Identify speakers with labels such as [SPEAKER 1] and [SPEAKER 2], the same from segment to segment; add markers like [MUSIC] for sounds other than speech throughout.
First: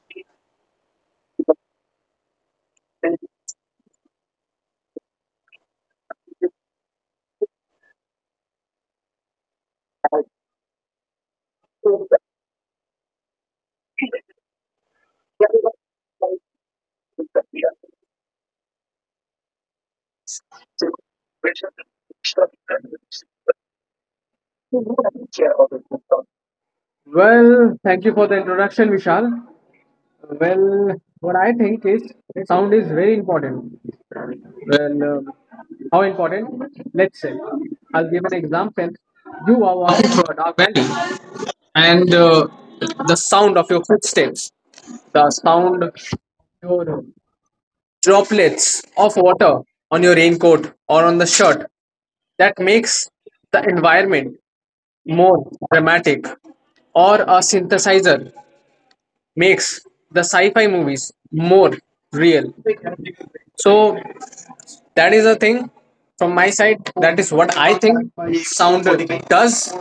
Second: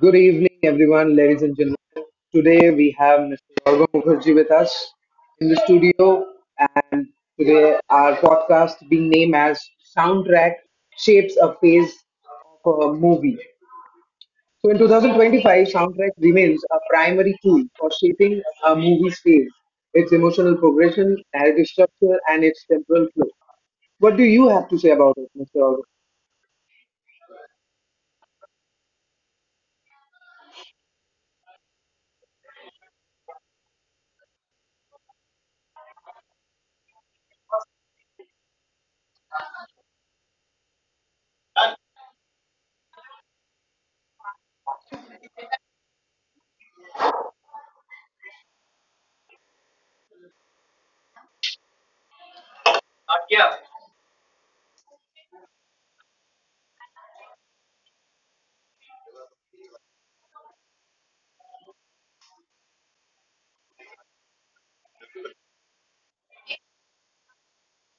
[SPEAKER 1] Good evening, everyone, ladies and gentlemen. Today we have Mr. Gaurav Mukherjee with us in the studio, and today our podcast being named as "Soundtrack Shapes a Phase of a Movie." So, in 2025, soundtrack remains a primary tool for shaping a movie's phase, its emotional progression, narrative structure, and its temporal flow. What do you have to say about it, Mr. Gaurav?
[SPEAKER 2] Well, thank you for the introduction, Vishal. Well, what I think is sound is very important. Well, um, how important? Let's say. I'll give an example. You are walking through a dark alley, and the sound of your footsteps, the sound of your droplets of water on your raincoat or on the shirt, that makes the environment more dramatic, or a synthesizer makes the sci-fi movies more real. So that is a thing from my side. That is what I think sound does.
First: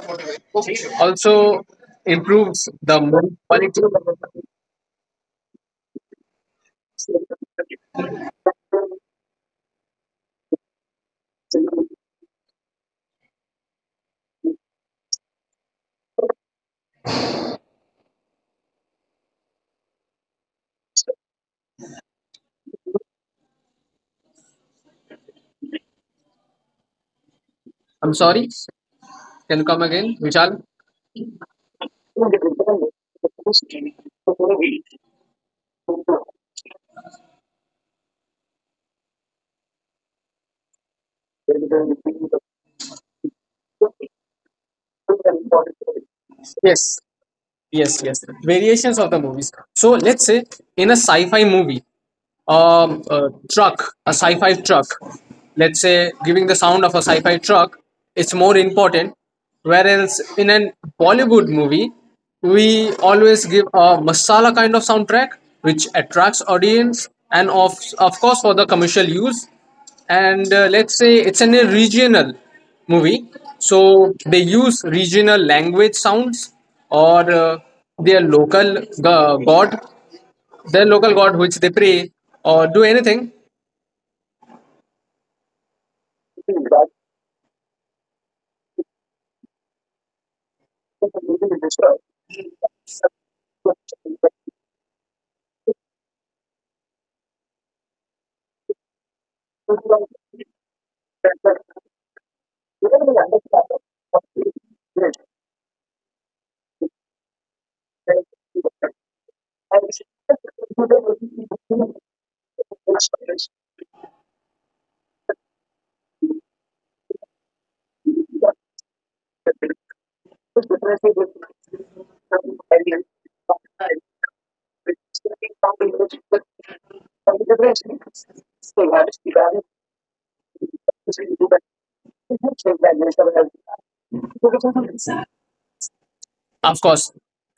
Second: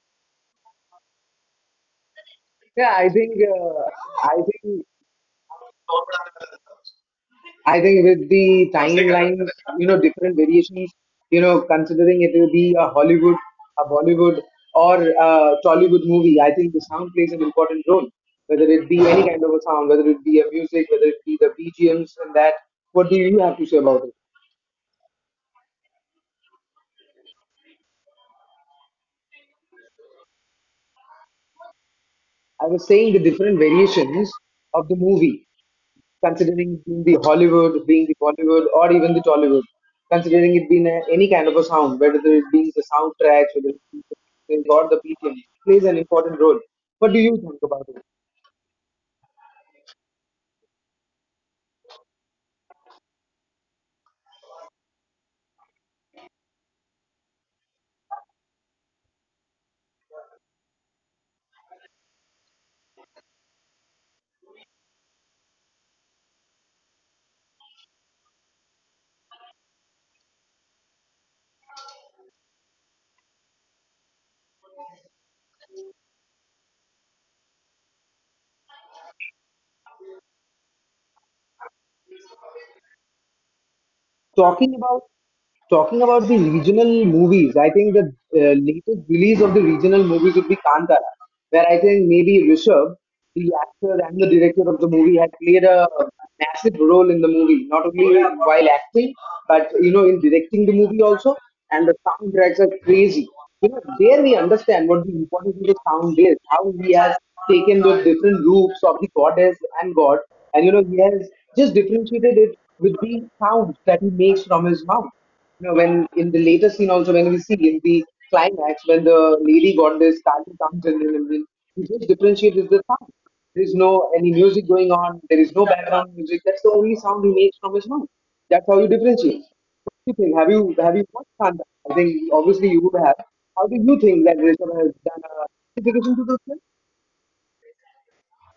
[SPEAKER 2] Also improves the
[SPEAKER 1] Yeah, I
[SPEAKER 2] movie
[SPEAKER 1] think
[SPEAKER 2] quality.
[SPEAKER 1] I think I think with the timelines, you know, different variations, you know, considering it will be a Hollywood, a Bollywood, or a Tollywood movie, I think the sound plays an important role. Whether it be any kind of a sound, whether it be a music, whether it be the BGMs and that, what do you have to say about it?
[SPEAKER 2] I'm sorry. Can you come again, Vishal?
[SPEAKER 1] I was saying the different variations of the movie, considering being the Hollywood, being the Bollywood, or even the Tollywood, considering it being a any kind of a sound, whether it being the soundtracks, whether it be the or the BGM, plays an important role.
[SPEAKER 2] Yes,
[SPEAKER 1] What do you think
[SPEAKER 2] yes,
[SPEAKER 1] about
[SPEAKER 2] yes.
[SPEAKER 1] it?
[SPEAKER 2] Variations of the movies. So let's say in a sci-fi movie, a truck, a sci-fi truck, let's say giving the sound of a sci-fi truck, it's more important. Whereas in a Bollywood movie, we always give a masala kind of soundtrack which attracts audience and of course for the commercial use. And let's say it's an a regional movie, so they use regional language sounds or their god, their local god which they pray or do anything,
[SPEAKER 1] Talking about Talking about the regional movies, I think the latest release of the regional movie would be Kantara, where I think maybe Rishabh, the actor and the director of the movie, had played a massive role in the movie, not only while acting, but you know, in directing the movie also. And the soundtracks are crazy. You know, there we understand what the importance of the sound is, how he has taken those different groups of the goddess and god, and you know, he has just differentiated it with the sounds that he makes from his mouth. No, when in the later scene also, when we see in the climax when the lady goddess Kali comes in and then we just differentiate is the sound. There is no any music going on. There is no background music. That's the only sound he makes from his mouth. That's how you differentiate. What do you think? Have you watched Kanta? I think obviously you would have. How do you think that Rishabh has done a justification to this
[SPEAKER 2] of course.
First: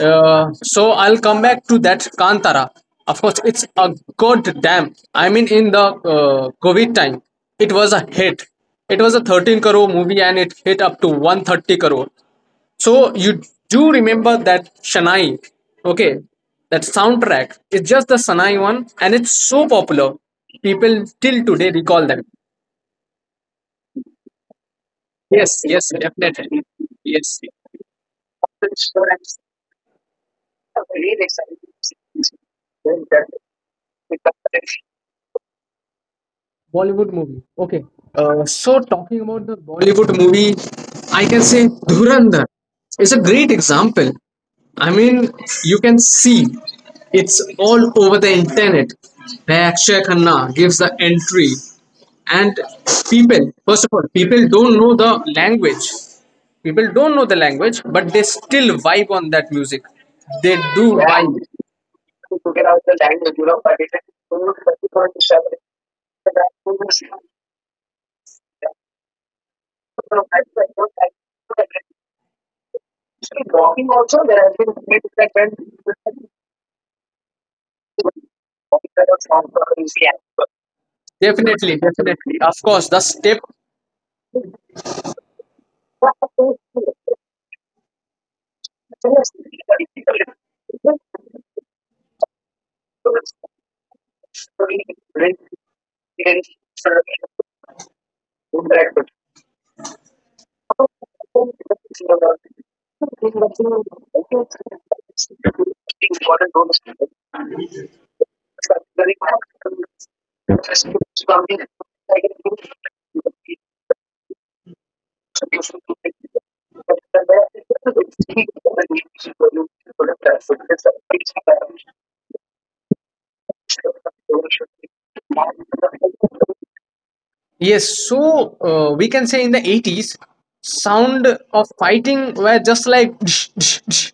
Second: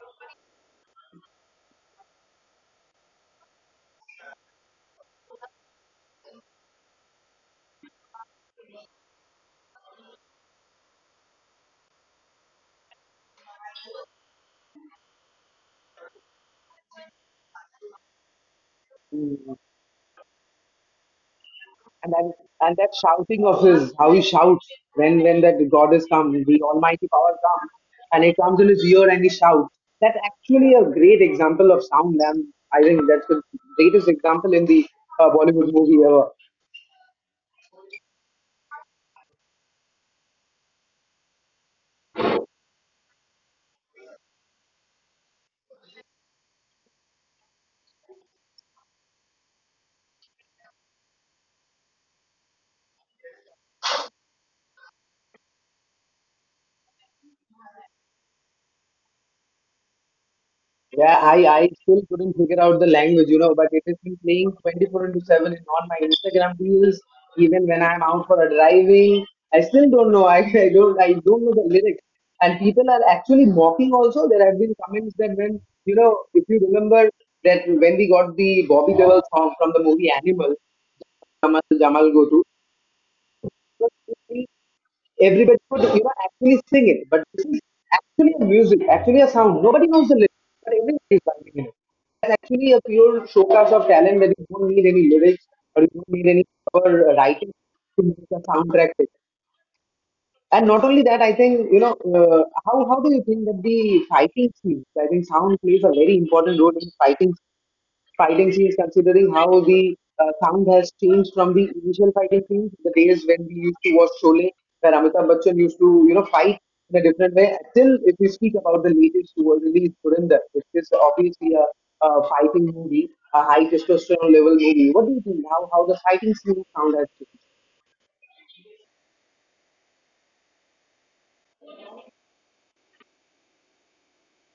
[SPEAKER 2] uh, so I'll come back to that Kantara. Of course, it's a god damn, I mean, in the COVID time, it was a hit. It was a 13 crore movie and it hit up to 130 crore. So you do remember that shanai, okay, that soundtrack. It's just the Sanai one and
[SPEAKER 1] film?
[SPEAKER 2] it's so popular. People till today
[SPEAKER 1] And then,
[SPEAKER 2] recall them.
[SPEAKER 1] and that shouting of his, how he shouts when that
[SPEAKER 2] Yes,
[SPEAKER 1] god has
[SPEAKER 2] yes,
[SPEAKER 1] come, the
[SPEAKER 2] definitely,
[SPEAKER 1] almighty power comes
[SPEAKER 2] yes.
[SPEAKER 1] and it comes in his ear and he shouts, that's actually a great example of sound. And I think that's the greatest example in the Bollywood movie ever.
[SPEAKER 2] Bollywood movie. Okay. So talking about the Bollywood movie, I can say Dhurandhar is a great example. I mean, you can see it's all over the internet where Akshay Khanna gives the entry, and people, first of all, people don't know the language. People don't know the language, but they still vibe on that music. They
[SPEAKER 1] Yeah,
[SPEAKER 2] do
[SPEAKER 1] I
[SPEAKER 2] vibe.
[SPEAKER 1] still couldn't figure out the language, you know, but it has been playing 24 into 7 in all my Instagram reels, even when I'm out for a driving. I still don't know. I, [LAUGHS] I don't know the lyrics. And people are actually mocking also. There have been comments that when, you know, if you remember that when we got the Bobby Deol song from the movie Animal, Kamal Jamal
[SPEAKER 2] Definitely,
[SPEAKER 1] Gotu.
[SPEAKER 2] definitely. Of course, the step.
[SPEAKER 1] Because you see, everybody could, you know, actually sing it, but this is actually a music, actually a sound. Nobody knows the lyrics, but everybody is writing it. It's actually a pure showcase of talent where you don't need any lyrics or you don't need any proper writing to make a soundtrack. It. And not only that, I think, you know, how do you think that the fighting scenes? I think sound plays a very important role in fighting scenes, considering how the sound has changed from the initial fighting scenes, the days when we used to watch Sholay, where Amitabh Bachchan used to, you know, fight in a different way. Still, if we speak about the latest who was released, Surinder, which is obviously a fighting movie, a high testosterone level movie. What do you think? How the fighting scene sound has changed?
[SPEAKER 2] Yes, so we can say in the 80s, sound of fighting were just like "Dsh, dsh, dsh."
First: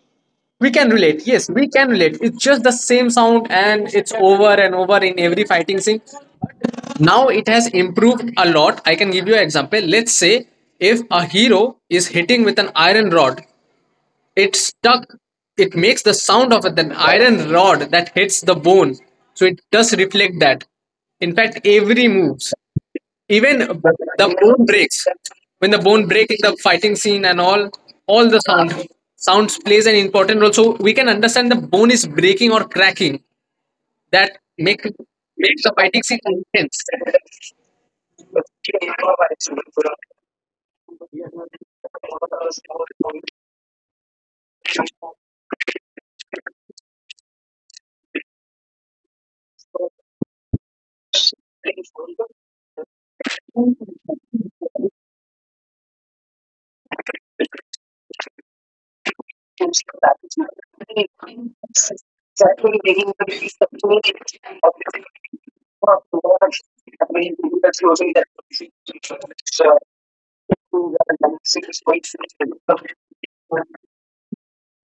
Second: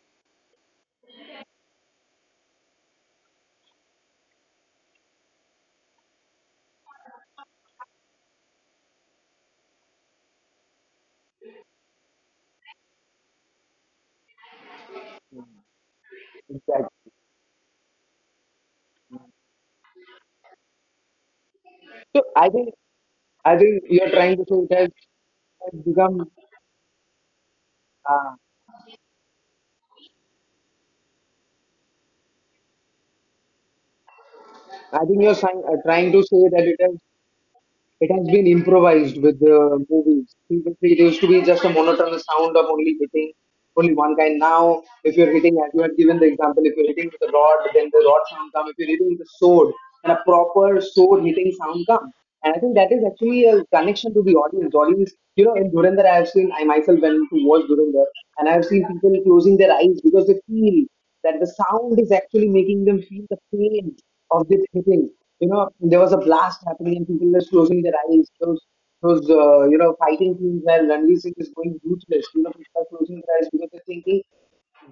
[SPEAKER 2] We can relate. Yes, we can relate. It's just the same sound and it's over and over in every fighting scene. Now it has improved a lot. I can give you an example. Let's say if a hero is hitting with an iron rod, it stuck. It makes the sound of an
[SPEAKER 1] Exactly.
[SPEAKER 2] iron rod that hits the bone. So it does reflect that. In fact, every
[SPEAKER 1] So
[SPEAKER 2] moves.
[SPEAKER 1] I
[SPEAKER 2] Even
[SPEAKER 1] think you're trying
[SPEAKER 2] the
[SPEAKER 1] to
[SPEAKER 2] bone
[SPEAKER 1] say it
[SPEAKER 2] breaks. When
[SPEAKER 1] has
[SPEAKER 2] the bone
[SPEAKER 1] become.
[SPEAKER 2] break in the fighting scene and all, all
[SPEAKER 1] Uh,
[SPEAKER 2] the sound sounds plays an important role. So we can understand the bone is breaking or cracking. That
[SPEAKER 1] I think you're trying,
[SPEAKER 2] makes the fighting
[SPEAKER 1] trying to
[SPEAKER 2] scene
[SPEAKER 1] say that it
[SPEAKER 2] intense.
[SPEAKER 1] has. It has been improvised with the movies. Previously, it used to be just a monotonous sound of only hitting only one kind. Now, if you're hitting, as you had given the example, if you're hitting with a rod, then the rod sound comes. If you're hitting with a sword, and a proper sword hitting sound comes. And I think that is actually a connection to the audience. Audience, you know, in Dhurandhar, I have seen, I myself went to watch Dhurandhar, and I have seen people closing their eyes because they feel that the sound is actually making them feel the pain of this hitting. You know, there was a blast happening and people just closing their eyes. Those you know, fighting scenes where Ranveer Singh is going ruthless. You know, people are closing their eyes because they're thinking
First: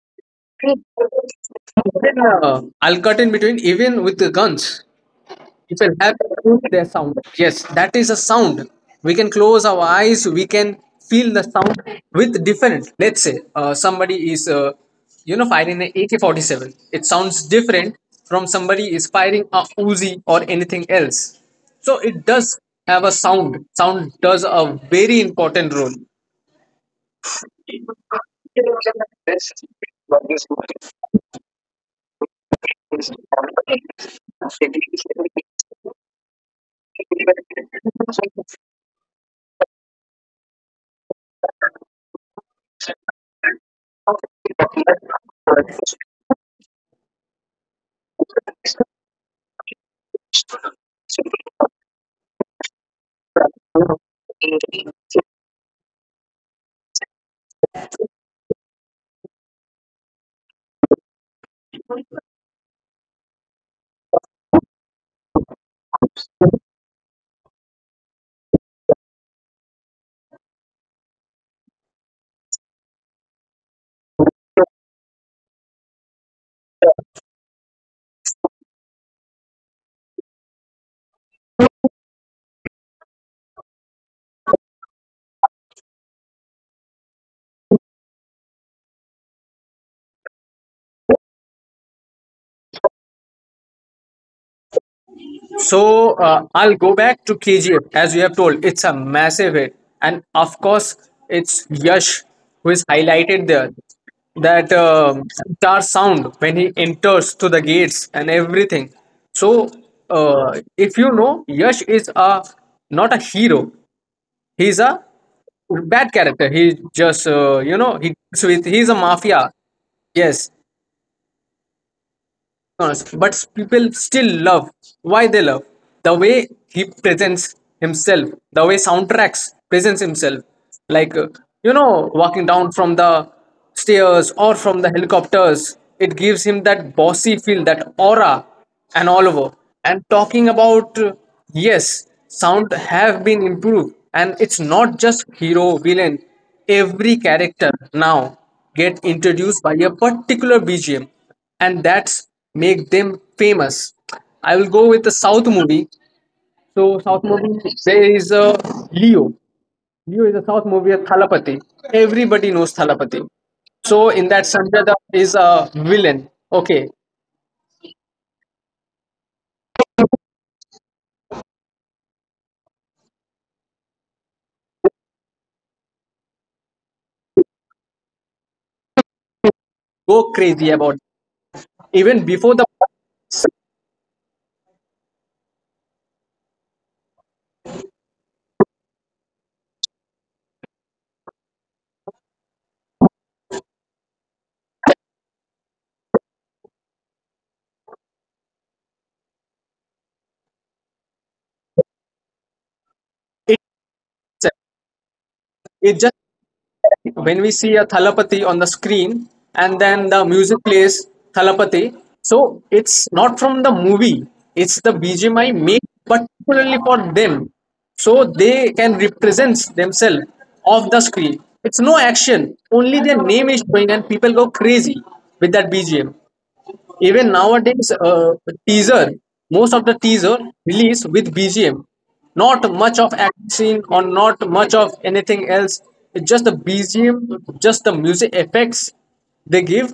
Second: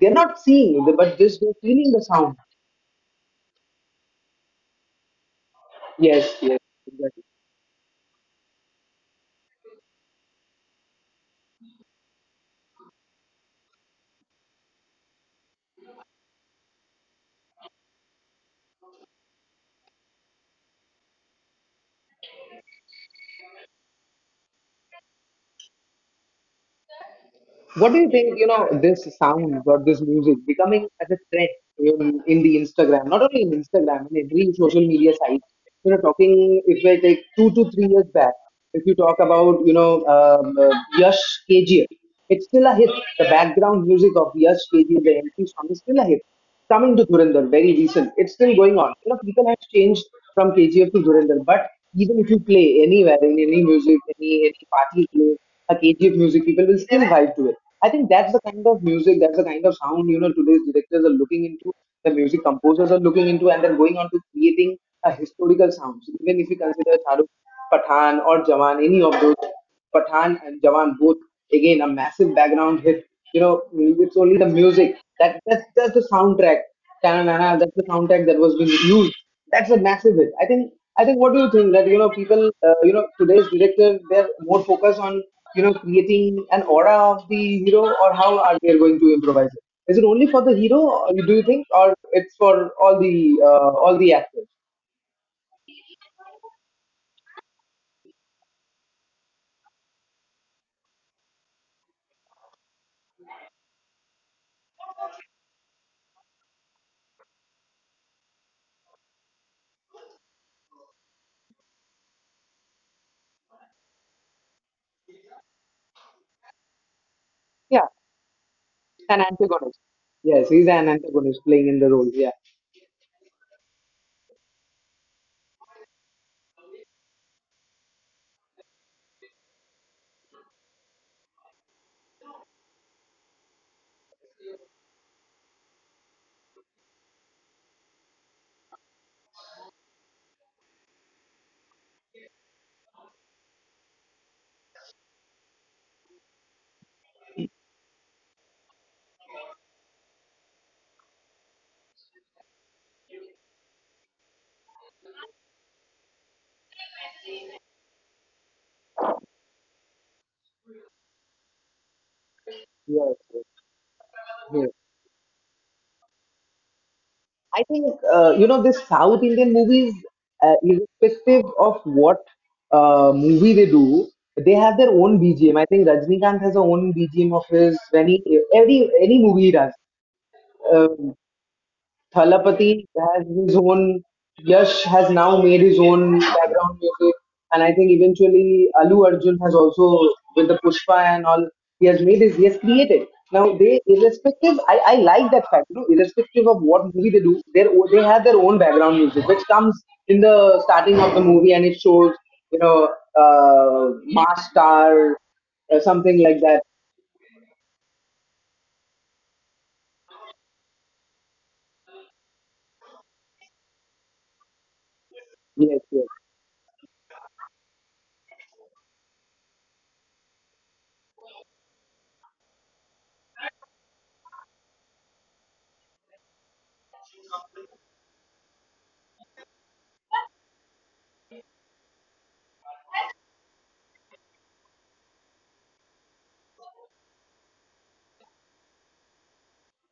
[SPEAKER 1] they're not seeing it, but just they're feeling the
[SPEAKER 2] Even,
[SPEAKER 1] sound.
[SPEAKER 2] I'll cut in between. Even with the guns, it will have
[SPEAKER 1] Yes, yes,
[SPEAKER 2] their sound.
[SPEAKER 1] exactly.
[SPEAKER 2] Yes, that is a sound. We can close our eyes. We can feel the sound with different. Let's say somebody is, you know, firing an AK-47. It sounds different from somebody is firing a Uzi or anything else. So it does have a sound. Sound does a very important role.
[SPEAKER 1] What do you think, you know, this sound or this music becoming as a trend in the Instagram, not only in Instagram, in every social media site, you know, talking, if I take 2 to 3 years back, if you talk about, you know, Yash KGF, it's still a hit. The background music of Yash KGF, the MP song is still a hit. Coming to Dhurandhar, very recent. It's still going on. You know, people have changed from KGF to Dhurandhar, but even if you play anywhere in any music, any party play a KGF music, people will still vibe to it. I think that's the kind of music, that's the kind of sound, you know, today's directors are looking into, the music composers are looking into, and then going on to creating a historical sounds. Even if you consider Shahrukh, Pathan, or Jawan, any of those. Pathan and Jawan, both again a massive background hit. You know, it's only the music that that's the soundtrack. Ta-na-na-na, that's the soundtrack that was being used. That's a massive hit, I think. I think. What do you think that you know people? You know, today's director they're more focused on you know creating an aura of the hero, or how are they going to improvise it? Is it only for the hero? Or do you think, or it's for all the actors?
[SPEAKER 2] So I'll go back to KGF as you have told. It's a massive hit, and of course, it's Yash who is highlighted there. That guitar sound when he enters to the gates and everything. So if you know, Yash is a not a hero. He's a bad character. He just you
[SPEAKER 1] Yeah,
[SPEAKER 2] know, he deals with he's a
[SPEAKER 1] an
[SPEAKER 2] mafia.
[SPEAKER 1] antagonist.
[SPEAKER 2] Yes,
[SPEAKER 1] Yes, he's an antagonist playing in the role. Yeah.
[SPEAKER 2] but people still love. Why they love the way he presents himself, the way soundtracks presents himself, like you know, walking down from the stairs or from the helicopters. It gives him that bossy feel, that aura, and all over. And talking about yes, sound have been improved, and it's not just hero villain. Every character now get introduced by a particular BGM and that's make them famous. I will go with the South movie. So South movie there is a Leo. Leo is a South movie, a Thalapathy. Everybody knows
[SPEAKER 1] Yes.
[SPEAKER 2] Thalapathy. So in that
[SPEAKER 1] Yes.
[SPEAKER 2] Sanjay Dutt is a villain. Okay,
[SPEAKER 1] I think you know this South Indian movies, irrespective of what movie they do, they have their own BGM. I think Rajnikant has a own BGM of his when he every any movie he does.
[SPEAKER 2] go crazy about it.
[SPEAKER 1] Um,
[SPEAKER 2] Even before the
[SPEAKER 1] Thalapathy has
[SPEAKER 2] concept,
[SPEAKER 1] his own, Yash has now made his own background music, and I think eventually Alu Arjun has also, with the Pushpa and all, he has made his, he has created. Now they, irrespective, I like that fact, you know, irrespective of what movie they do, they have their own background music, which comes in the starting of the movie and it shows, you know, mass star, or
[SPEAKER 2] it just
[SPEAKER 1] something like that.
[SPEAKER 2] when we see a Thalapathy on the screen and then the music plays Thalapathy, so it's not from the movie, it's the BGMI made
[SPEAKER 1] Yes, yes.
[SPEAKER 2] particularly for them. So they can represent themselves off the screen. It's no action, only their name is showing and people go crazy with that BGM. Even nowadays, teaser, most of the teaser release with BGM, not much of action or not much of anything else. It's just the BGM, just the music effects they give,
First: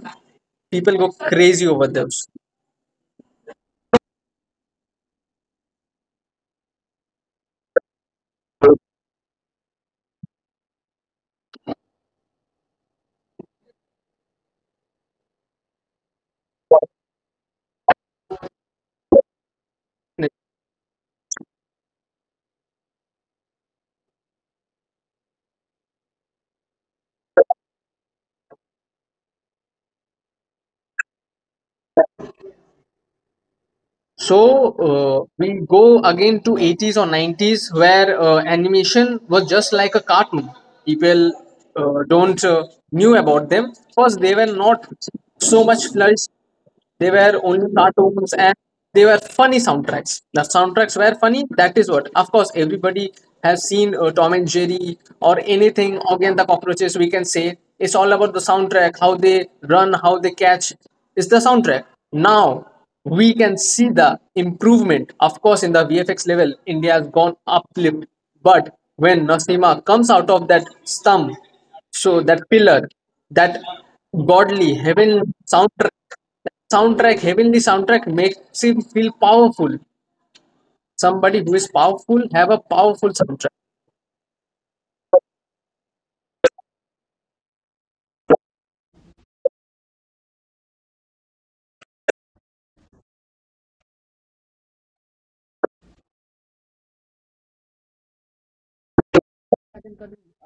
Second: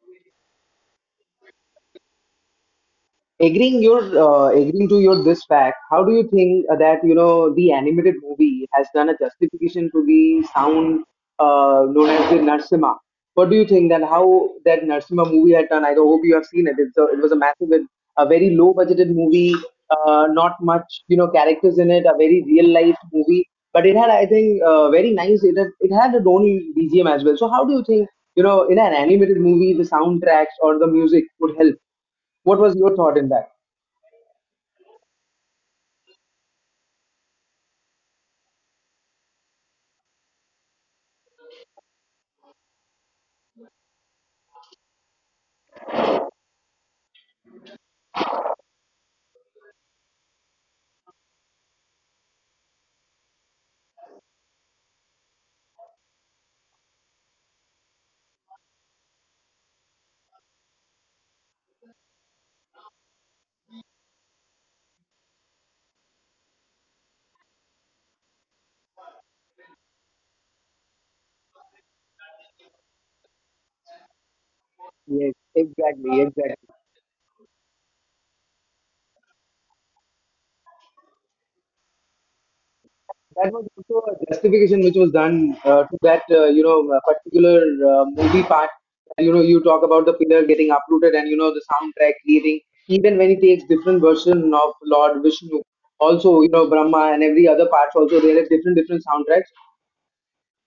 [SPEAKER 2] people go crazy over those.
[SPEAKER 1] Agreeing your agreeing to your this fact, how do you think that you know the animated movie has done a justification to the sound known as the Narsimha? What do you think that how that Narsimha movie had done? I hope you have seen it. It's a, it was a massive, a very low budgeted movie, not much you know characters in it, a very real life movie, but it had I think very nice. It had its own BGM as well. So how do you think you know in an animated movie the soundtracks or the music would help? What was your thought in that?
[SPEAKER 2] So we go again to 80s or 90s where animation was just like a cartoon. People don't knew about them because they were not so much flourished. They were only cartoons and they were funny soundtracks. The soundtracks were funny. That is what. Of course, everybody has seen Tom and Jerry or anything. Again, the cockroaches. We can say it's all about the soundtrack. How they run, how they catch. It's the soundtrack. Now we can see the improvement. Of course, in the VFX level, India has gone uplift. But when Nasima comes out of that stump, so that pillar, that godly
[SPEAKER 1] Yes,
[SPEAKER 2] heaven soundtrack
[SPEAKER 1] exactly, exactly.
[SPEAKER 2] soundtrack heavenly soundtrack makes him feel powerful. Somebody who is powerful have a powerful
[SPEAKER 1] That was
[SPEAKER 2] soundtrack.
[SPEAKER 1] also a justification which was done to that you know particular movie part. You know, you talk about the pillar getting uprooted, and you know the soundtrack creating. Even when he takes different version of Lord Vishnu, also you know Brahma and every other parts, also there are different different soundtracks.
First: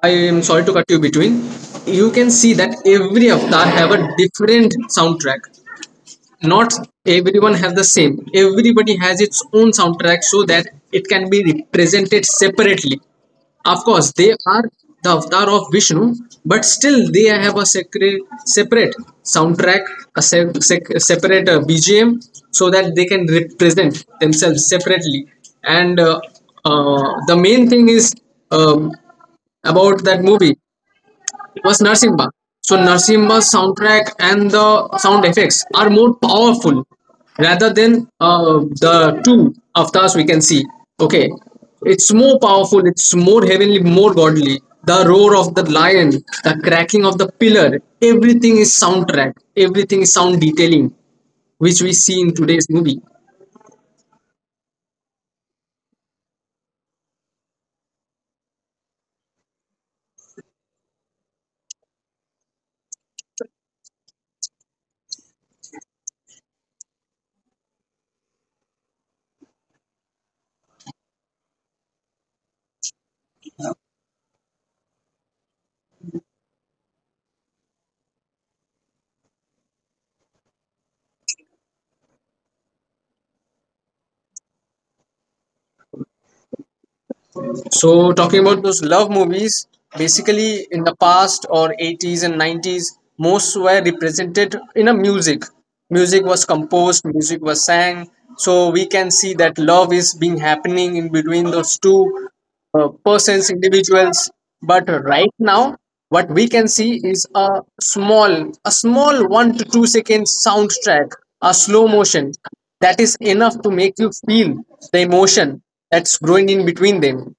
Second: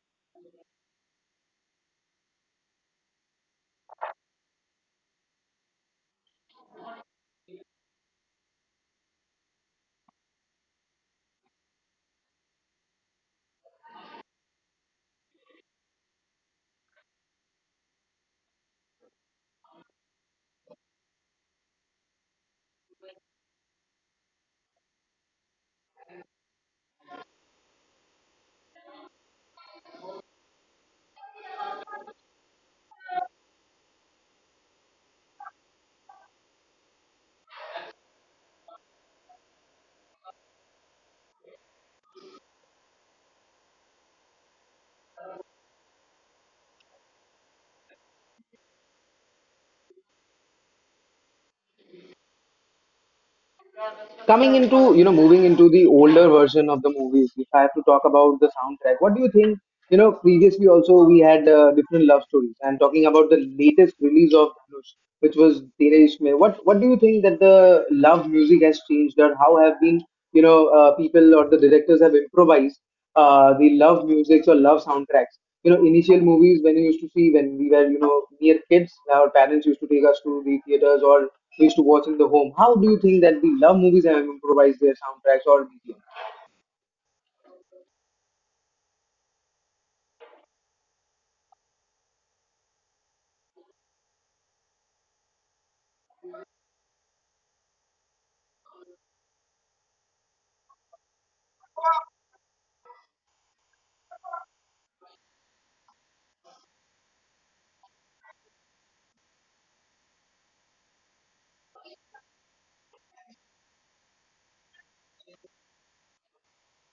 [SPEAKER 2] I am sorry to cut you between. You can see that every avatar have a different soundtrack. Not everyone has the same, everybody has its own soundtrack so that it can be represented separately. Of course, they are the avatar of Vishnu, but still they have a secret, separate soundtrack, a separate BGM so that they can represent themselves separately. And the main thing is um, about that movie was Narsimba. So Narsimba's soundtrack and the sound effects are more powerful rather than the two avatars we can see. Okay, it's more powerful. It's more heavenly, more godly. The roar of the lion, the cracking of the pillar, everything is soundtrack. Everything is sound detailing, which we see in today's movie.
[SPEAKER 1] Coming into, you know, moving into the older version of the movies, if I have to talk about the soundtrack, what do you think? You know, previously also we had different love stories. I'm talking about the latest release of Dhanush, which was Tere Ishq Mein. What do you think that the love music has changed, or how have been, you know, people or the directors have improvised the love musics or love soundtracks? You know, initial movies when you used to see when we were, you know, mere kids, our parents used to take us to the theaters or we used to watch in the home. How do you think that we love movies and improvise their soundtracks or BGM?
[SPEAKER 2] So talking about those love movies, basically in the past or 80s and 90s, most were represented in a music. Music was composed, music was sang. So we can see that love is being happening in between those two persons, individuals. But right now, what we can see is a small 1 to 2 second soundtrack, a slow motion, that is enough to make you feel the emotion that's growing in between them.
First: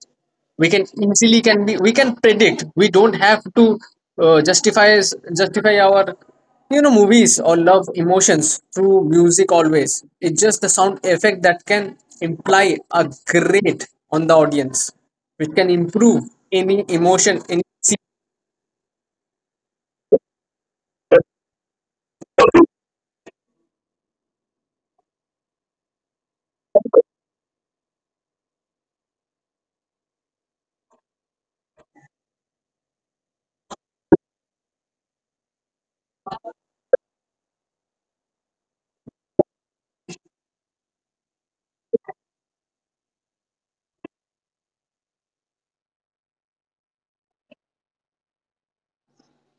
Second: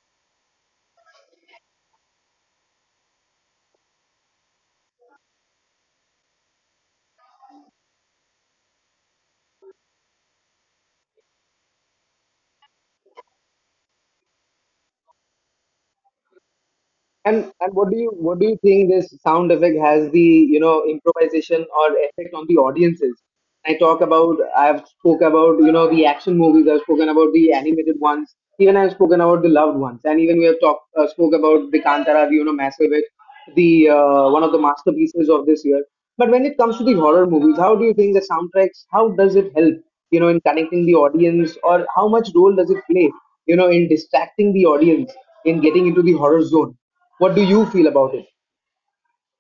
[SPEAKER 2] We can easily can be we can predict. We don't have to uh, justify justify our, you know, movies or love emotions through music always. It's just the sound effect that can imply a great on the audience, which can improve any emotion, any
[SPEAKER 1] And
[SPEAKER 2] scene.
[SPEAKER 1] what do you think this sound effect has the improvisation or effect on the audiences? I've spoke about the action movies. I've spoken about the animated ones. Even I've spoken about the loved ones. And even we have talked spoke about the Kantara, the, massive the one of the masterpieces of this year. But when it comes to the horror movies, how do you think the soundtracks? How does it help in connecting the audience, or how much role does it play in distracting the audience in getting into the horror zone? What do you feel about it?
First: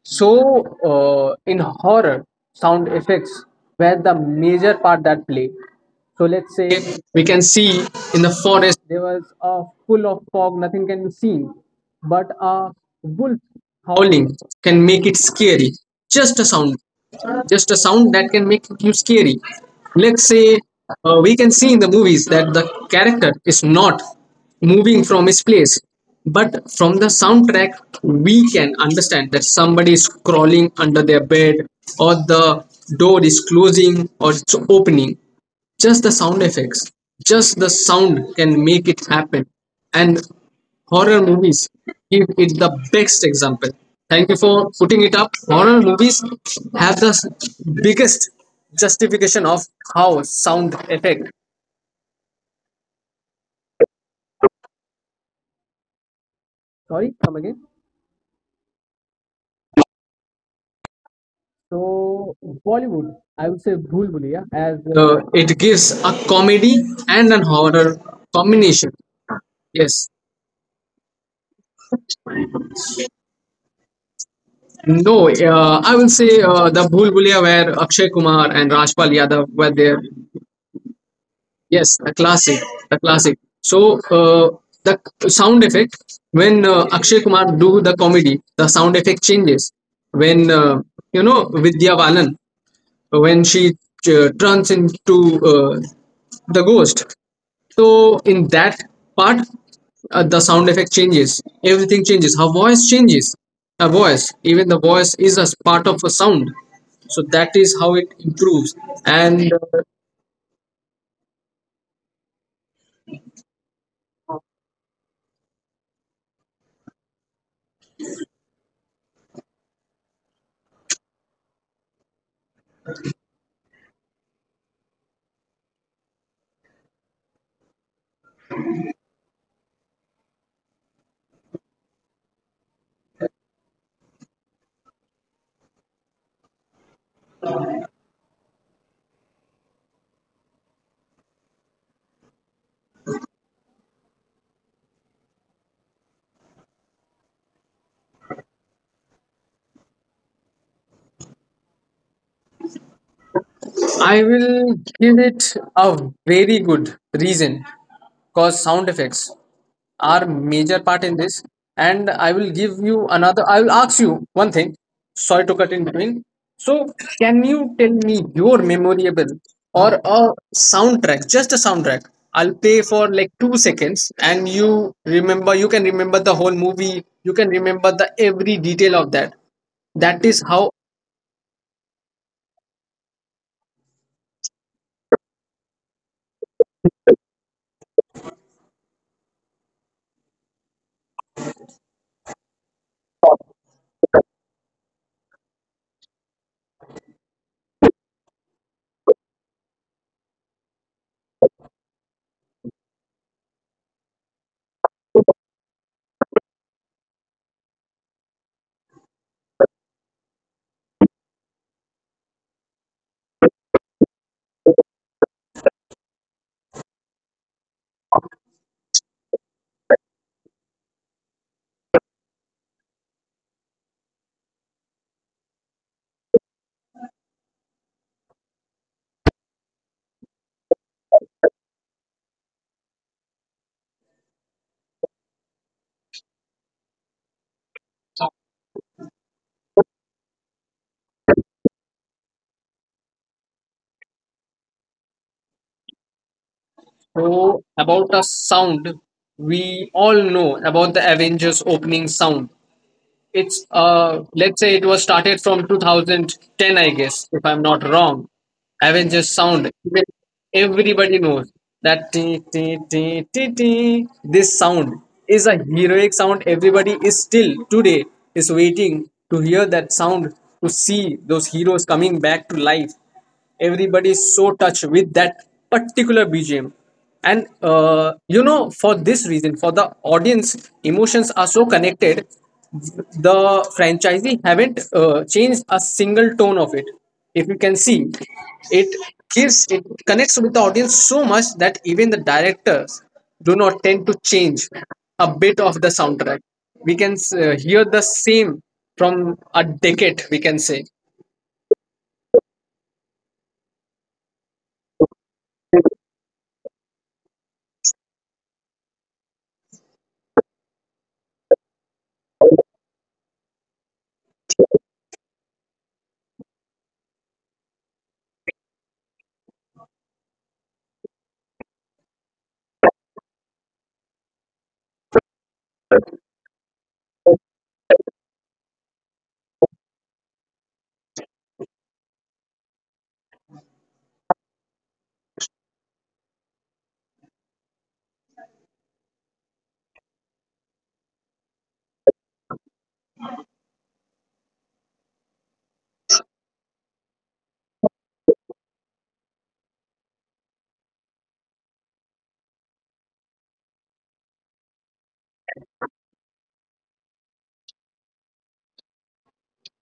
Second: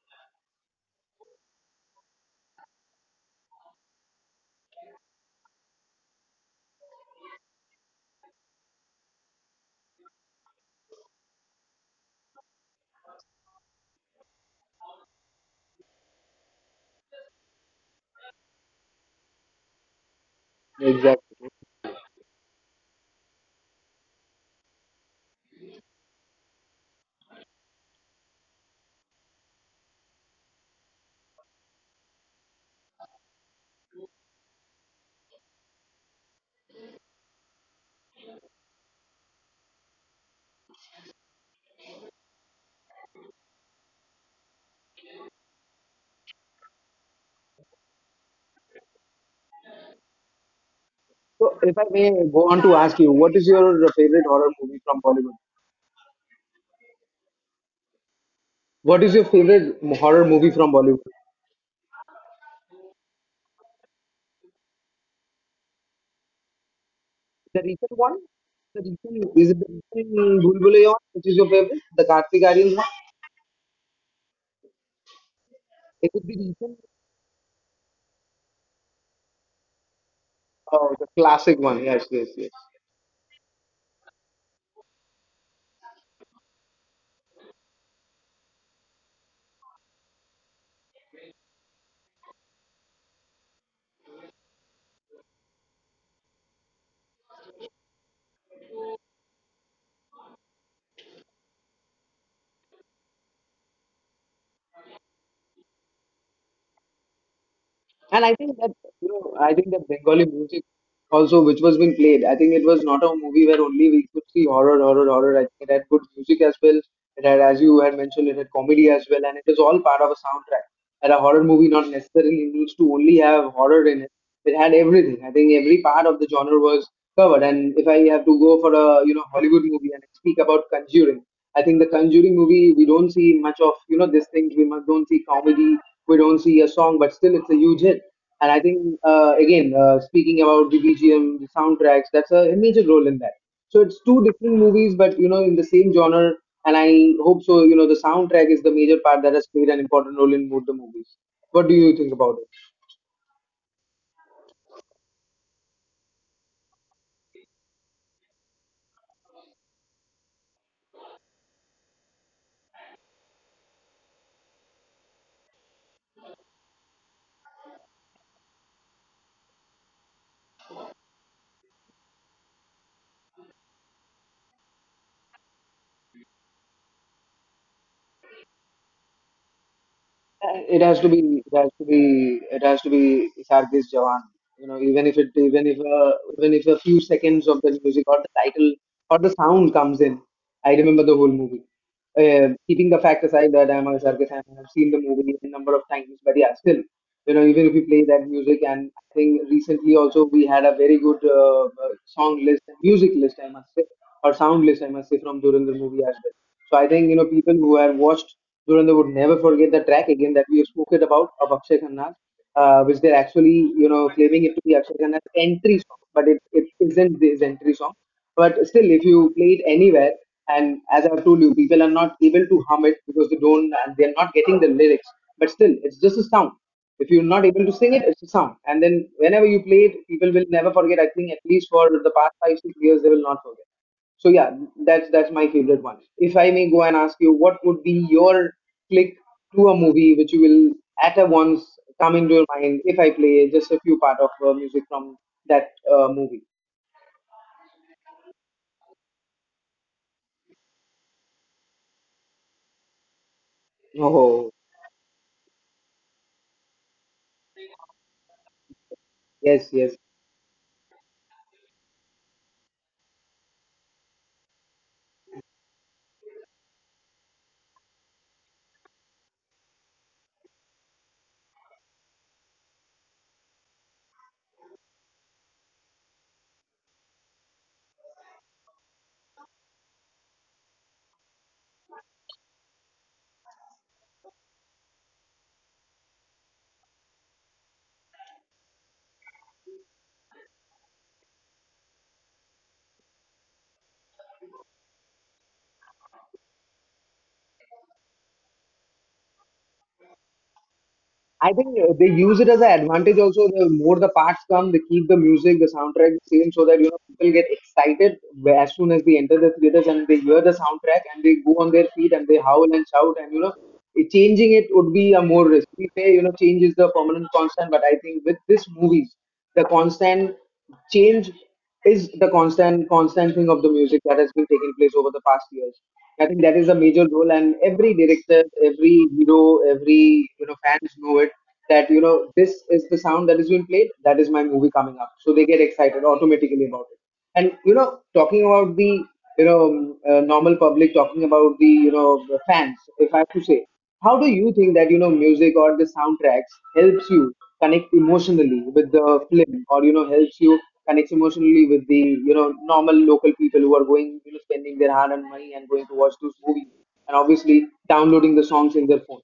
[SPEAKER 2] So in horror, sound effects were the major part that play. So let's say we can see in the forest there was a full of fog, nothing can be seen, but a wolf howling can make it scary. Just a sound, just a sound that can make you scary. Let's say we can see in the
[SPEAKER 1] Exactly.
[SPEAKER 2] movies that the character is not moving from his place, but from the soundtrack we can understand that somebody is crawling under their bed, or the door is closing or it's opening. Just the sound effects, just the sound can make it happen. And horror movies give it the best example. Thank you for putting it up. Horror movies have the biggest justification of how sound effect.
[SPEAKER 1] So, if I may go on to ask you, what is your favorite horror movie from Bollywood?
[SPEAKER 2] Sorry, come again.
[SPEAKER 1] What is your favorite horror movie from Bollywood?
[SPEAKER 2] So Bollywood, I would say Bhool Bhulaiyaa, as it gives a comedy and an horror
[SPEAKER 1] The
[SPEAKER 2] combination.
[SPEAKER 1] recent one? The
[SPEAKER 2] Yes.
[SPEAKER 1] recent, is it the recent Bulbulayon, which is your favorite? The Kartik Aaryan one?
[SPEAKER 2] No, I will say the
[SPEAKER 1] Is it
[SPEAKER 2] Bhool
[SPEAKER 1] is the
[SPEAKER 2] Bhuliya
[SPEAKER 1] recent?
[SPEAKER 2] where Akshay Kumar and Rajpal Yadav were there.
[SPEAKER 1] Oh, the
[SPEAKER 2] Yes, the
[SPEAKER 1] classic
[SPEAKER 2] classic,
[SPEAKER 1] one. Yes,
[SPEAKER 2] the
[SPEAKER 1] yes, yes.
[SPEAKER 2] classic. So the sound effect when Akshay Kumar do the comedy, the sound effect changes. When you know, Vidya Balan, when she turns into the ghost, so in that part, the sound effect changes. Everything changes. Her voice changes. Her voice, even the voice is a part of a sound. So that is how it improves. And
[SPEAKER 1] And I think that Bengali music also, which was being played, I think it was not a movie where only we could see horror, horror, horror. I think it had good music as well. It had, as you had mentioned, it had comedy as well, and it is all part of a soundtrack. And a horror movie not necessarily needs to only have horror in it. It had everything. I think every part of the genre was covered. And if I have to go for a Hollywood movie and speak about Conjuring, I think the Conjuring movie, we don't see much of these things. Don't see comedy, we don't see a song, but still it's a huge hit. And I think, again, speaking about the BGM, the soundtracks, that's a major role in that. So it's two different movies, but in the same genre. And I hope so. You know the soundtrack is the major part that has played an important role in both the movies. What do you think about it?
[SPEAKER 2] I will give it a very good reason because sound effects are major part in this. And I will give you another, I will ask you one thing. Sorry to cut in between. So can you tell me your memorable or a soundtrack, just a soundtrack I'll play for like 2 seconds, and you remember, you can remember the whole movie, you can remember the every detail of that. That is how.
[SPEAKER 1] It has to be it has to be it has to be Sargis Jawan. You know, even if it even if a few seconds of the music or the title or the sound comes in, I remember the whole movie. Keeping the fact aside that I'm a Sargis fan, I've seen the movie a number of times, but yeah, still, even if we play that music. And I think recently also we had a very good, song list, music list I must say, or sound list I must say, from Durandar movie as well. So I think people who have watched Durandar would never forget the track again that we have spoken about of Akshay Khanna's, which they're actually claiming it to be Akshay Khanna's entry song. But it isn't his entry song. But still, if you play it anywhere, and as I've told you, people are not able to hum it because they don't, and they're not getting the lyrics. But still, it's just a sound. If you're not able to sing it, it's a sound. And then whenever you play it, people will never forget. I think at least for the past five, 6 years, they will not forget. So yeah, that's my favorite one. If I may go and ask you, what would be your click to a movie which you will at a once come into your mind if I play just a few part of music from that movie?
[SPEAKER 2] So about a sound, we all know about the Avengers opening sound. It's let's
[SPEAKER 1] Oh
[SPEAKER 2] say it was started from 2010, I guess, if I'm not wrong. Avengers sound.
[SPEAKER 1] yes,
[SPEAKER 2] Even
[SPEAKER 1] yes,
[SPEAKER 2] everybody knows that tee, tee, tee, tee, tee, this sound is a heroic sound. Everybody is still today is waiting to hear that sound, to see those heroes coming back to life. Everybody is so touched with that particular bgm. And you know, for this reason, for the audience, emotions are so connected. The franchisee haven't changed a single tone of it. If you can see, it gives it, connects with the audience so much that even the directors do not tend to change a bit of the soundtrack. We can hear the same from a decade, we can say.
[SPEAKER 1] I think, they use it as an advantage also. The more the parts come, they keep the music, the soundtrack the same so that people get excited as soon as they enter the theaters and they hear the soundtrack and they go on their feet and they howl and shout, and changing it would be a more risk. We say, change is the permanent constant. But I think with this movie, the constant change is the constant thing of the music that has been taking place over the past years. I think that is a major role, and every director, every hero, every fans know it that this is the sound that is being played. That is my movie coming up, so they get excited automatically about it. And talking about the normal public, talking about the the fans. If I have to say, how do you think that music or the soundtracks helps you connect emotionally with the film, or helps you connect emotionally with the normal local people who are going, spending their hard and money and going to watch those movies, and obviously downloading the songs in their phone.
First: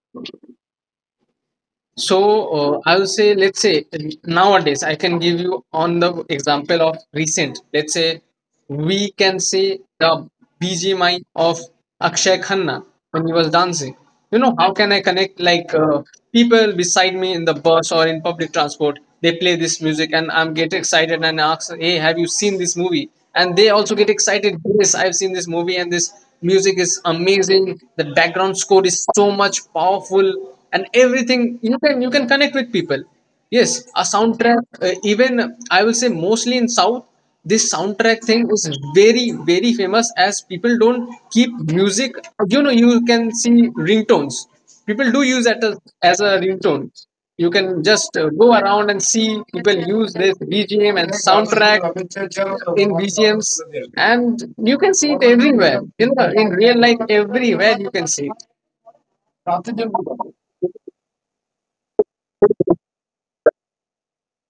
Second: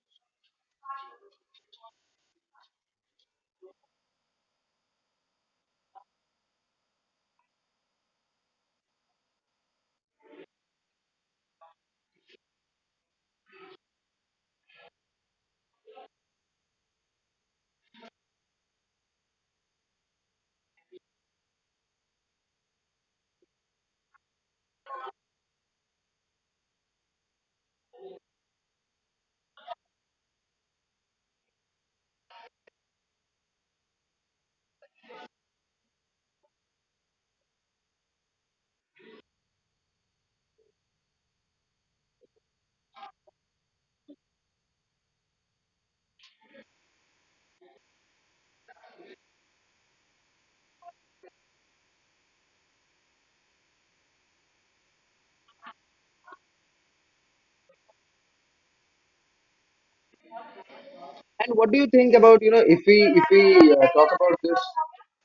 [SPEAKER 2] So I'll say, let's say nowadays, I can give you on the example of recent. Let's say we can say the BGMI of Akshay Khanna when he was dancing. You know, how can I connect, like people beside me in the bus or in public transport? They play this music and I'm get excited and ask, hey, have you seen this movie? And they also get excited. Yes, I've seen this movie and this music is amazing. The background score is so much powerful and everything. You can, you can connect with people. Yes, a soundtrack, even I will say mostly in south, this soundtrack thing is very, very famous, as people don't keep music. You know, you can see ringtones, people do use that as a ringtone. You can just go around and see people use this bgm and soundtrack in bgms. And you can see it everywhere, you know, in real life, everywhere you can see it.
[SPEAKER 1] And what do you think about, if we talk about this,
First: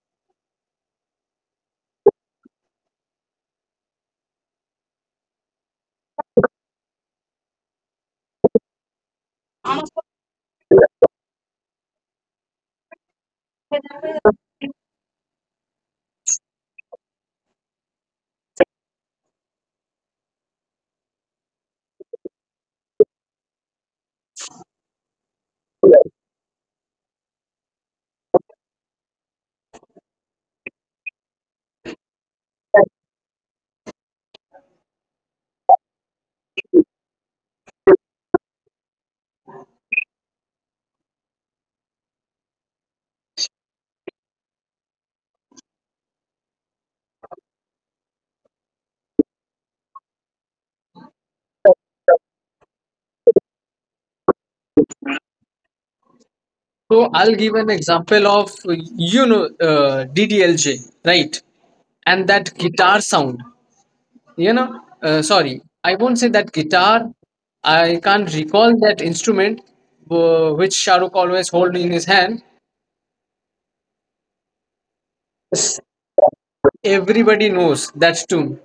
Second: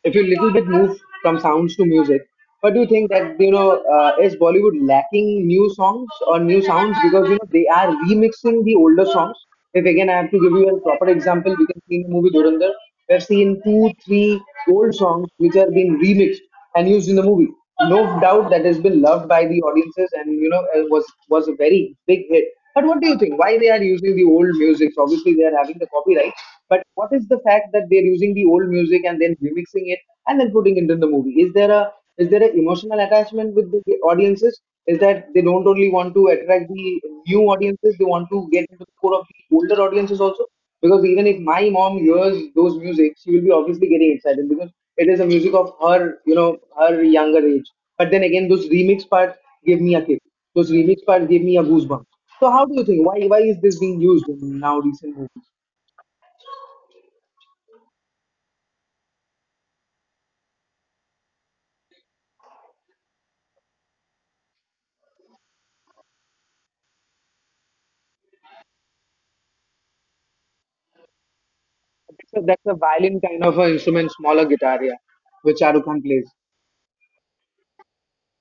[SPEAKER 1] if we little bit move from sounds to music? What do you think that is Bollywood lacking new songs or new sounds, because they are remixing the older songs? If again I have to give you a proper example, we can see in the movie Dhurandhar, we have seen two, three old songs which are being remixed and used in the movie, no doubt that has been loved by the audiences, and was a very big hit. But what do you think, why they are using the old music? Obviously they are having the copyright, but what is the fact that they're using the old music and then remixing it and then putting it in the movie? Is there an emotional attachment with the audiences? Is that they don't only want to attract the new audiences? They want to get into the core of the older audiences also, because even if my mom hears those music, she will be obviously getting excited because it is the music of her, her younger age. But then again, those remix parts give me a kick. Those remix parts give me a goosebump. So how do you think? Why is this being used in now recent movies?
[SPEAKER 2] So I'll give an example of, you know, DDLJ, right? And that guitar sound, you know. Sorry, I won't say that guitar. I can't recall that instrument which Shahrukh always hold in his hand.
[SPEAKER 1] That's a violin kind of an instrument, smaller guitar, yeah,
[SPEAKER 2] Yes.
[SPEAKER 1] which Shahrukh Khan plays.
[SPEAKER 2] Everybody knows that tune.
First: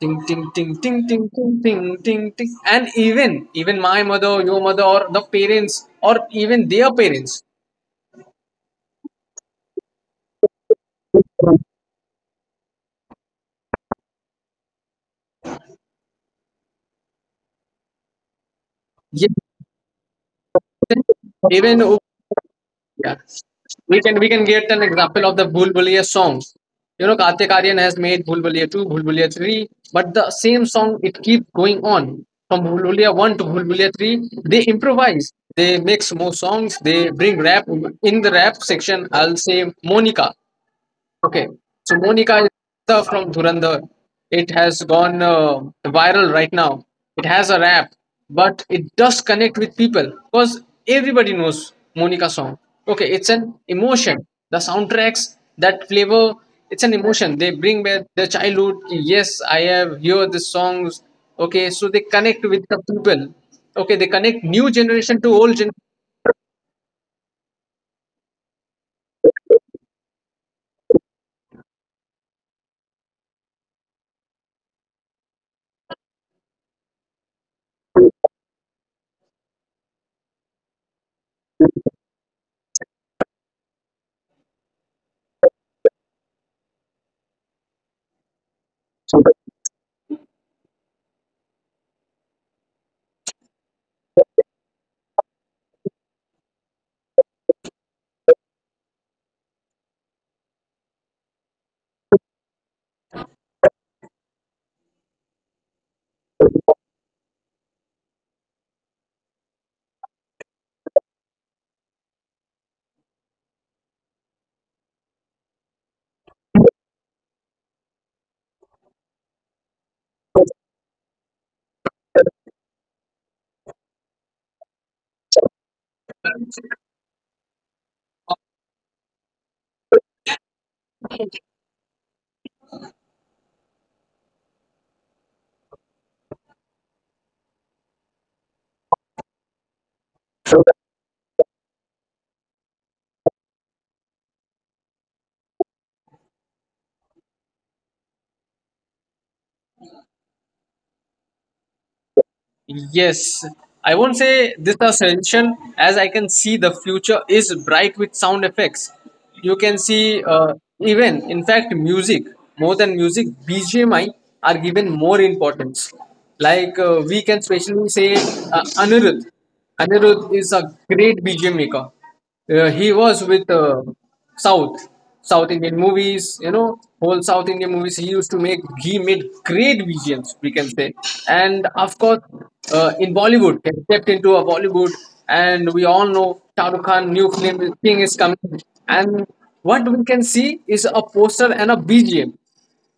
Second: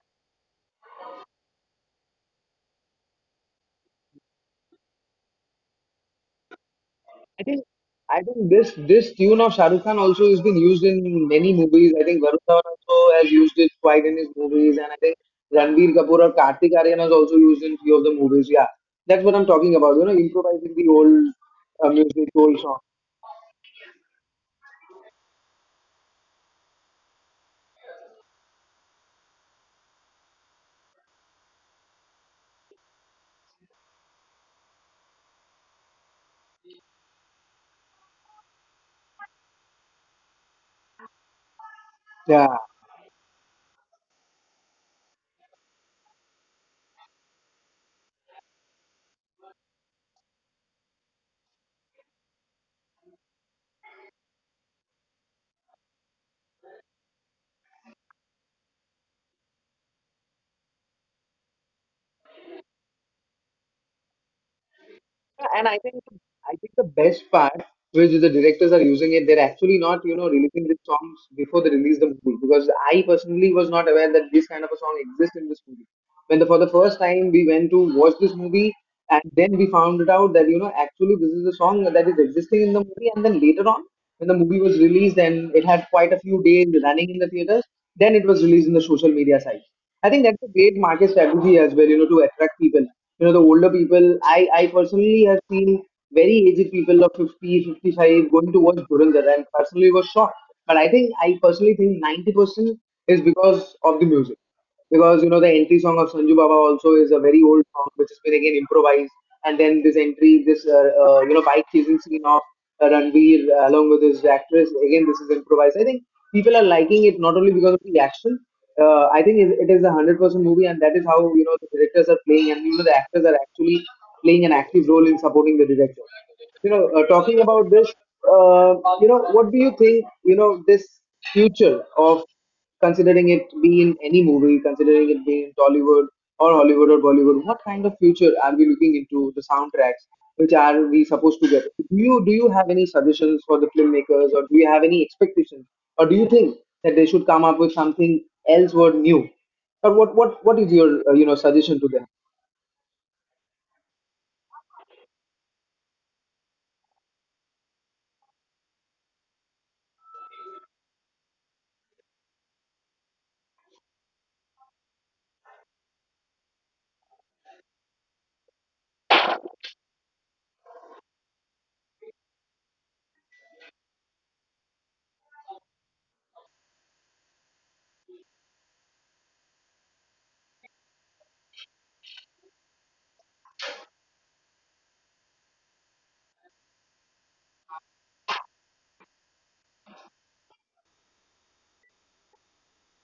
[SPEAKER 2] Ting ting ting ting ting ting ting ting ting. And even my mother, your mother, or the parents, or even their parents.
[SPEAKER 1] I think I think this tune of Shah Rukh Khan also has been used in many movies. I think Varun Dhawan also has used it quite in his movies, and I think Ranbir Kapoor or Kartik Aaryan has also used in few of the movies. Yeah, that's what
[SPEAKER 2] Yes,
[SPEAKER 1] I'm talking about. You know, improvising the old,
[SPEAKER 2] even.
[SPEAKER 1] music, old song.
[SPEAKER 2] Yeah. We can get an example of the Bhul Bhuliya songs. You know, Kartik Aryan has made Bhul Bhuliya 2, Bhul Bhuliya 3, but the same song it keeps going on from Bhul Bhuliya 1 to Bhul Bhuliya 3. They improvise, they mix more songs, they bring rap in the rap section. I'll say Monica. Okay, so Monica
[SPEAKER 1] Yeah.
[SPEAKER 2] is from Dhurandhar. It has gone viral right now. It has a rap, but it does connect with people because everybody knows Monica song. Okay, it's an emotion. The soundtracks, that flavor, it's an emotion. They bring back their childhood. Yes, I have heard the songs. Okay, so they connect with the people. Okay, they connect new generation to
[SPEAKER 1] Yeah,
[SPEAKER 2] old
[SPEAKER 1] and
[SPEAKER 2] generation.
[SPEAKER 1] I think the best part, which is the directors are using it, they're actually not releasing the songs before they release the movie, because I personally was not aware that this kind of a song exists in this movie. For the first time we went to watch this movie, and then we found it out that actually this is a song that is existing in the movie. And then later on, when the movie was released and it had quite a few days running in the theaters, then it was released in the social media site. I think that's a great market strategy as well, to attract people. You know, the older people, I personally have seen very aged people of 50, 55 going to watch Dhurandhar, and personally was shocked. But I personally think 90% is because of the music. Because, the entry song of Sanju Baba also is a very old song which has been again improvised. And then this entry, this, you know, bike chasing scene of Ranveer along with his actress, again, this is improvised. I think people are liking it not only because of the action. I think it is 100% movie, and that is how the directors are playing, and the actors are actually playing an active role in supporting the director. You know, talking about this, uh, what do you think? This future of considering it be in any movie, considering it be in Tollywood, or Hollywood, or Bollywood, what kind of future are we looking into the soundtracks? Which are we supposed to get? Do you have any suggestions for the filmmakers, or do you have any expectations, or do you think that they should come up with something else or new? Or what is your suggestion to them?
[SPEAKER 2] Yes, I won't say this a suggestion, as I can see the future is bright with sound effects. You can see, even in fact music, more than music BGMI are given more importance. Like, we can specially say Anirudh. Anirudh is a great BGM maker. He was with South South Indian movies. You know, whole South Indian movies he used to make. He made great visions, we can say. And of course, in Bollywood, he stepped into a Bollywood, and we all know Shah Rukh Khan new film thing is coming. And what we can see is a poster and a BGM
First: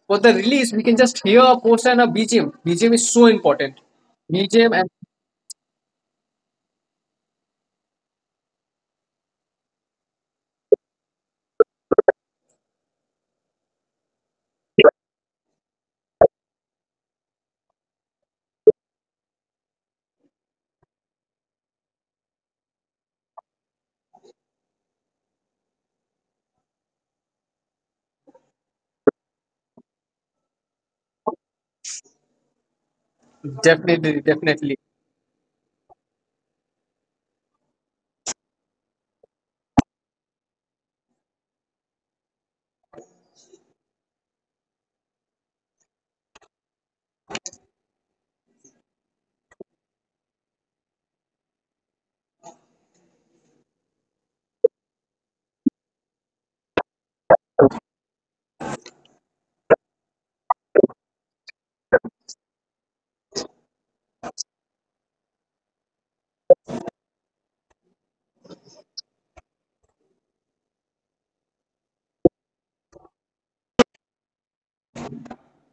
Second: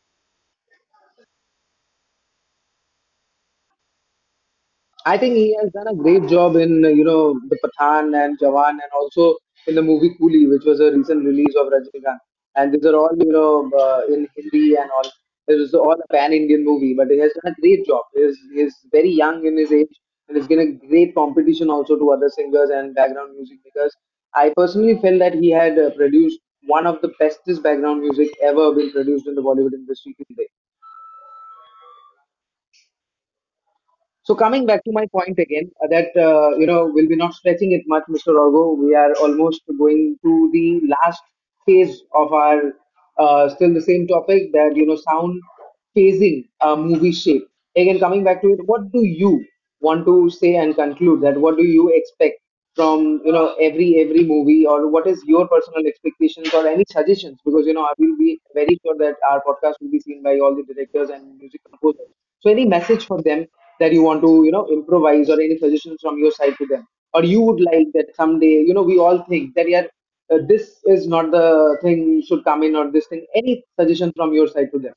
[SPEAKER 2] for the release. We can just hear a poster and a BGM. BGM is so important. BGM and
[SPEAKER 1] I think he has done a great job in, the Pathan and Jawan, and also in the movie Coolie, which was a recent release of Rajinikanth. And these are all in Hindi and all. It was all a pan-Indian movie, but he has done a great job. He is very young in his age, and he's been a great competition also to other singers and background music, because I personally felt that he had, produced one of the bestest background music ever been produced in the Bollywood industry today.
[SPEAKER 2] definitely,
[SPEAKER 1] So
[SPEAKER 2] definitely.
[SPEAKER 1] coming back to my point again, that you know we'll be not stretching it much, Mr. Orgo. We are almost going to the last phase of our, still the same topic, that sound phasing a movie shape. Again, coming back to it, what do you want to say and conclude? That what do you expect from every movie? Or what is your personal expectations or any suggestions, because I will be very sure that our podcast will be seen by all the directors and music composers. So any message for them that you want to improvise, or any suggestions from your side to them, or you would like that someday we all think that yeah, this is not the thing should come in, or this thing, any suggestion from your side to them?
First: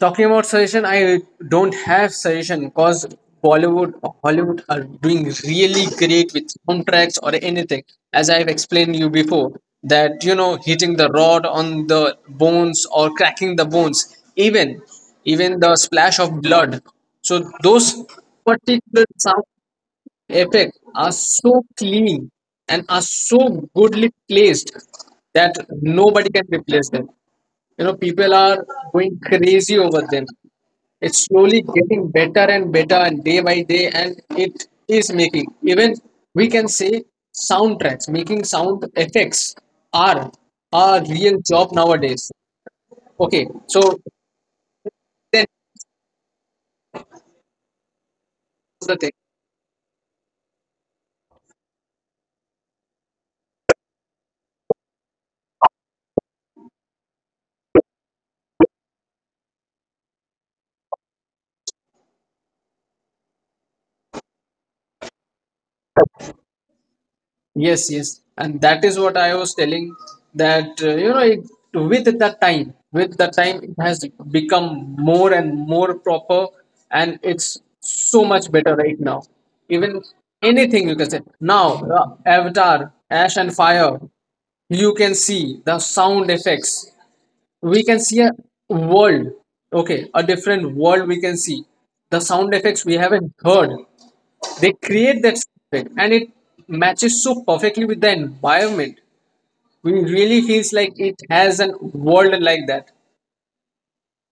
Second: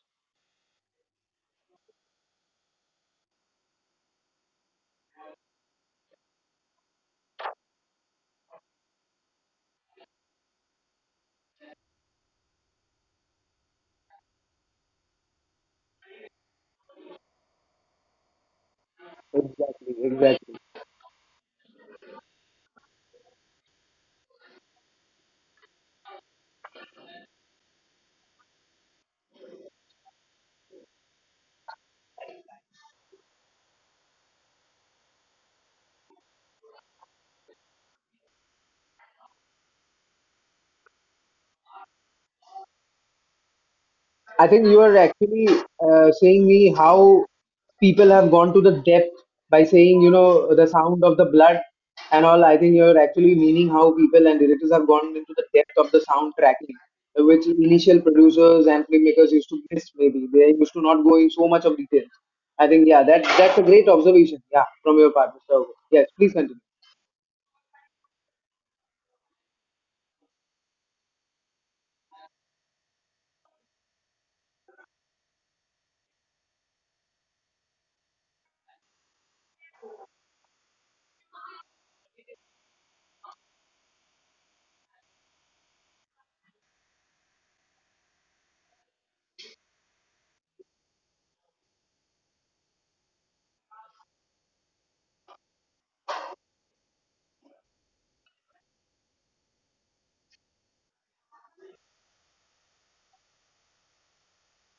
[SPEAKER 2] Talking about suggestion, I don't have suggestion because Bollywood or Hollywood are doing really great with soundtracks or anything. As I've explained you before, that you know, hitting the rod on the bones or cracking the bones, even the splash of blood. So those particular sound
[SPEAKER 1] Exactly, exactly.
[SPEAKER 2] effects are so clean and are so goodly placed that nobody can replace them. You know, people are going crazy over them. It's slowly getting better and better, and day by day, and it is making even, we can say, soundtracks, making sound effects, are a real job nowadays. Okay,
[SPEAKER 1] I
[SPEAKER 2] so
[SPEAKER 1] think you are actually,
[SPEAKER 2] then
[SPEAKER 1] saying me how people have gone to the depth
[SPEAKER 2] the
[SPEAKER 1] by
[SPEAKER 2] thing.
[SPEAKER 1] saying, the sound of the blood and all. I think you're actually meaning how people and directors have gone into the depth of the sound tracking, which initial producers and filmmakers used to miss maybe. They used to not go in so much of details. I think, yeah, that's a great observation, yeah, from your part, Mr. Aggarwal. Yes, please continue.
[SPEAKER 2] Yes, yes, and that is what I was telling, that you know it, with the time, it has become more and more proper, and it's so much better right now. Even anything you can say now, Avatar, Ash and Fire, you can see the sound effects. We can see a world, okay, a different world. We can see the sound effects we haven't heard. They create that spirit and it matches so perfectly with the environment. We really feels like it has an world like that.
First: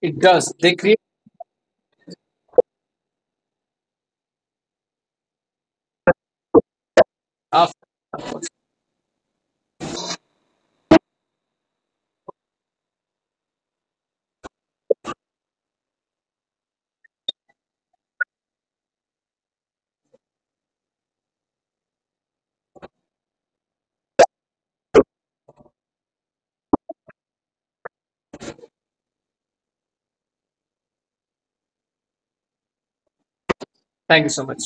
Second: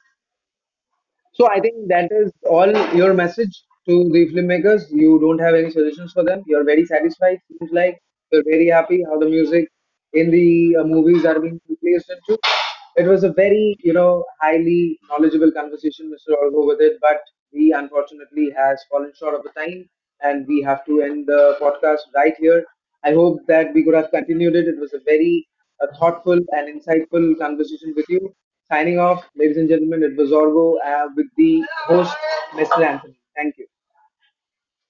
[SPEAKER 2] It does. They create
[SPEAKER 1] So I think that is all your message to the filmmakers. You don't have any suggestions for them. You're very satisfied. Seems
[SPEAKER 2] after.
[SPEAKER 1] like you're very happy how the music in the movies are being placed into. It was a very highly knowledgeable conversation, Mr. Orgo, with it. But we unfortunately has fallen short of the time, and we have to end the podcast right here. I hope that we could have continued it. It was a thoughtful and insightful conversation with you. Signing off, ladies and gentlemen, it was Orgo, with the host, Mr. Anthony. Thank you.
[SPEAKER 2] Thank you so much.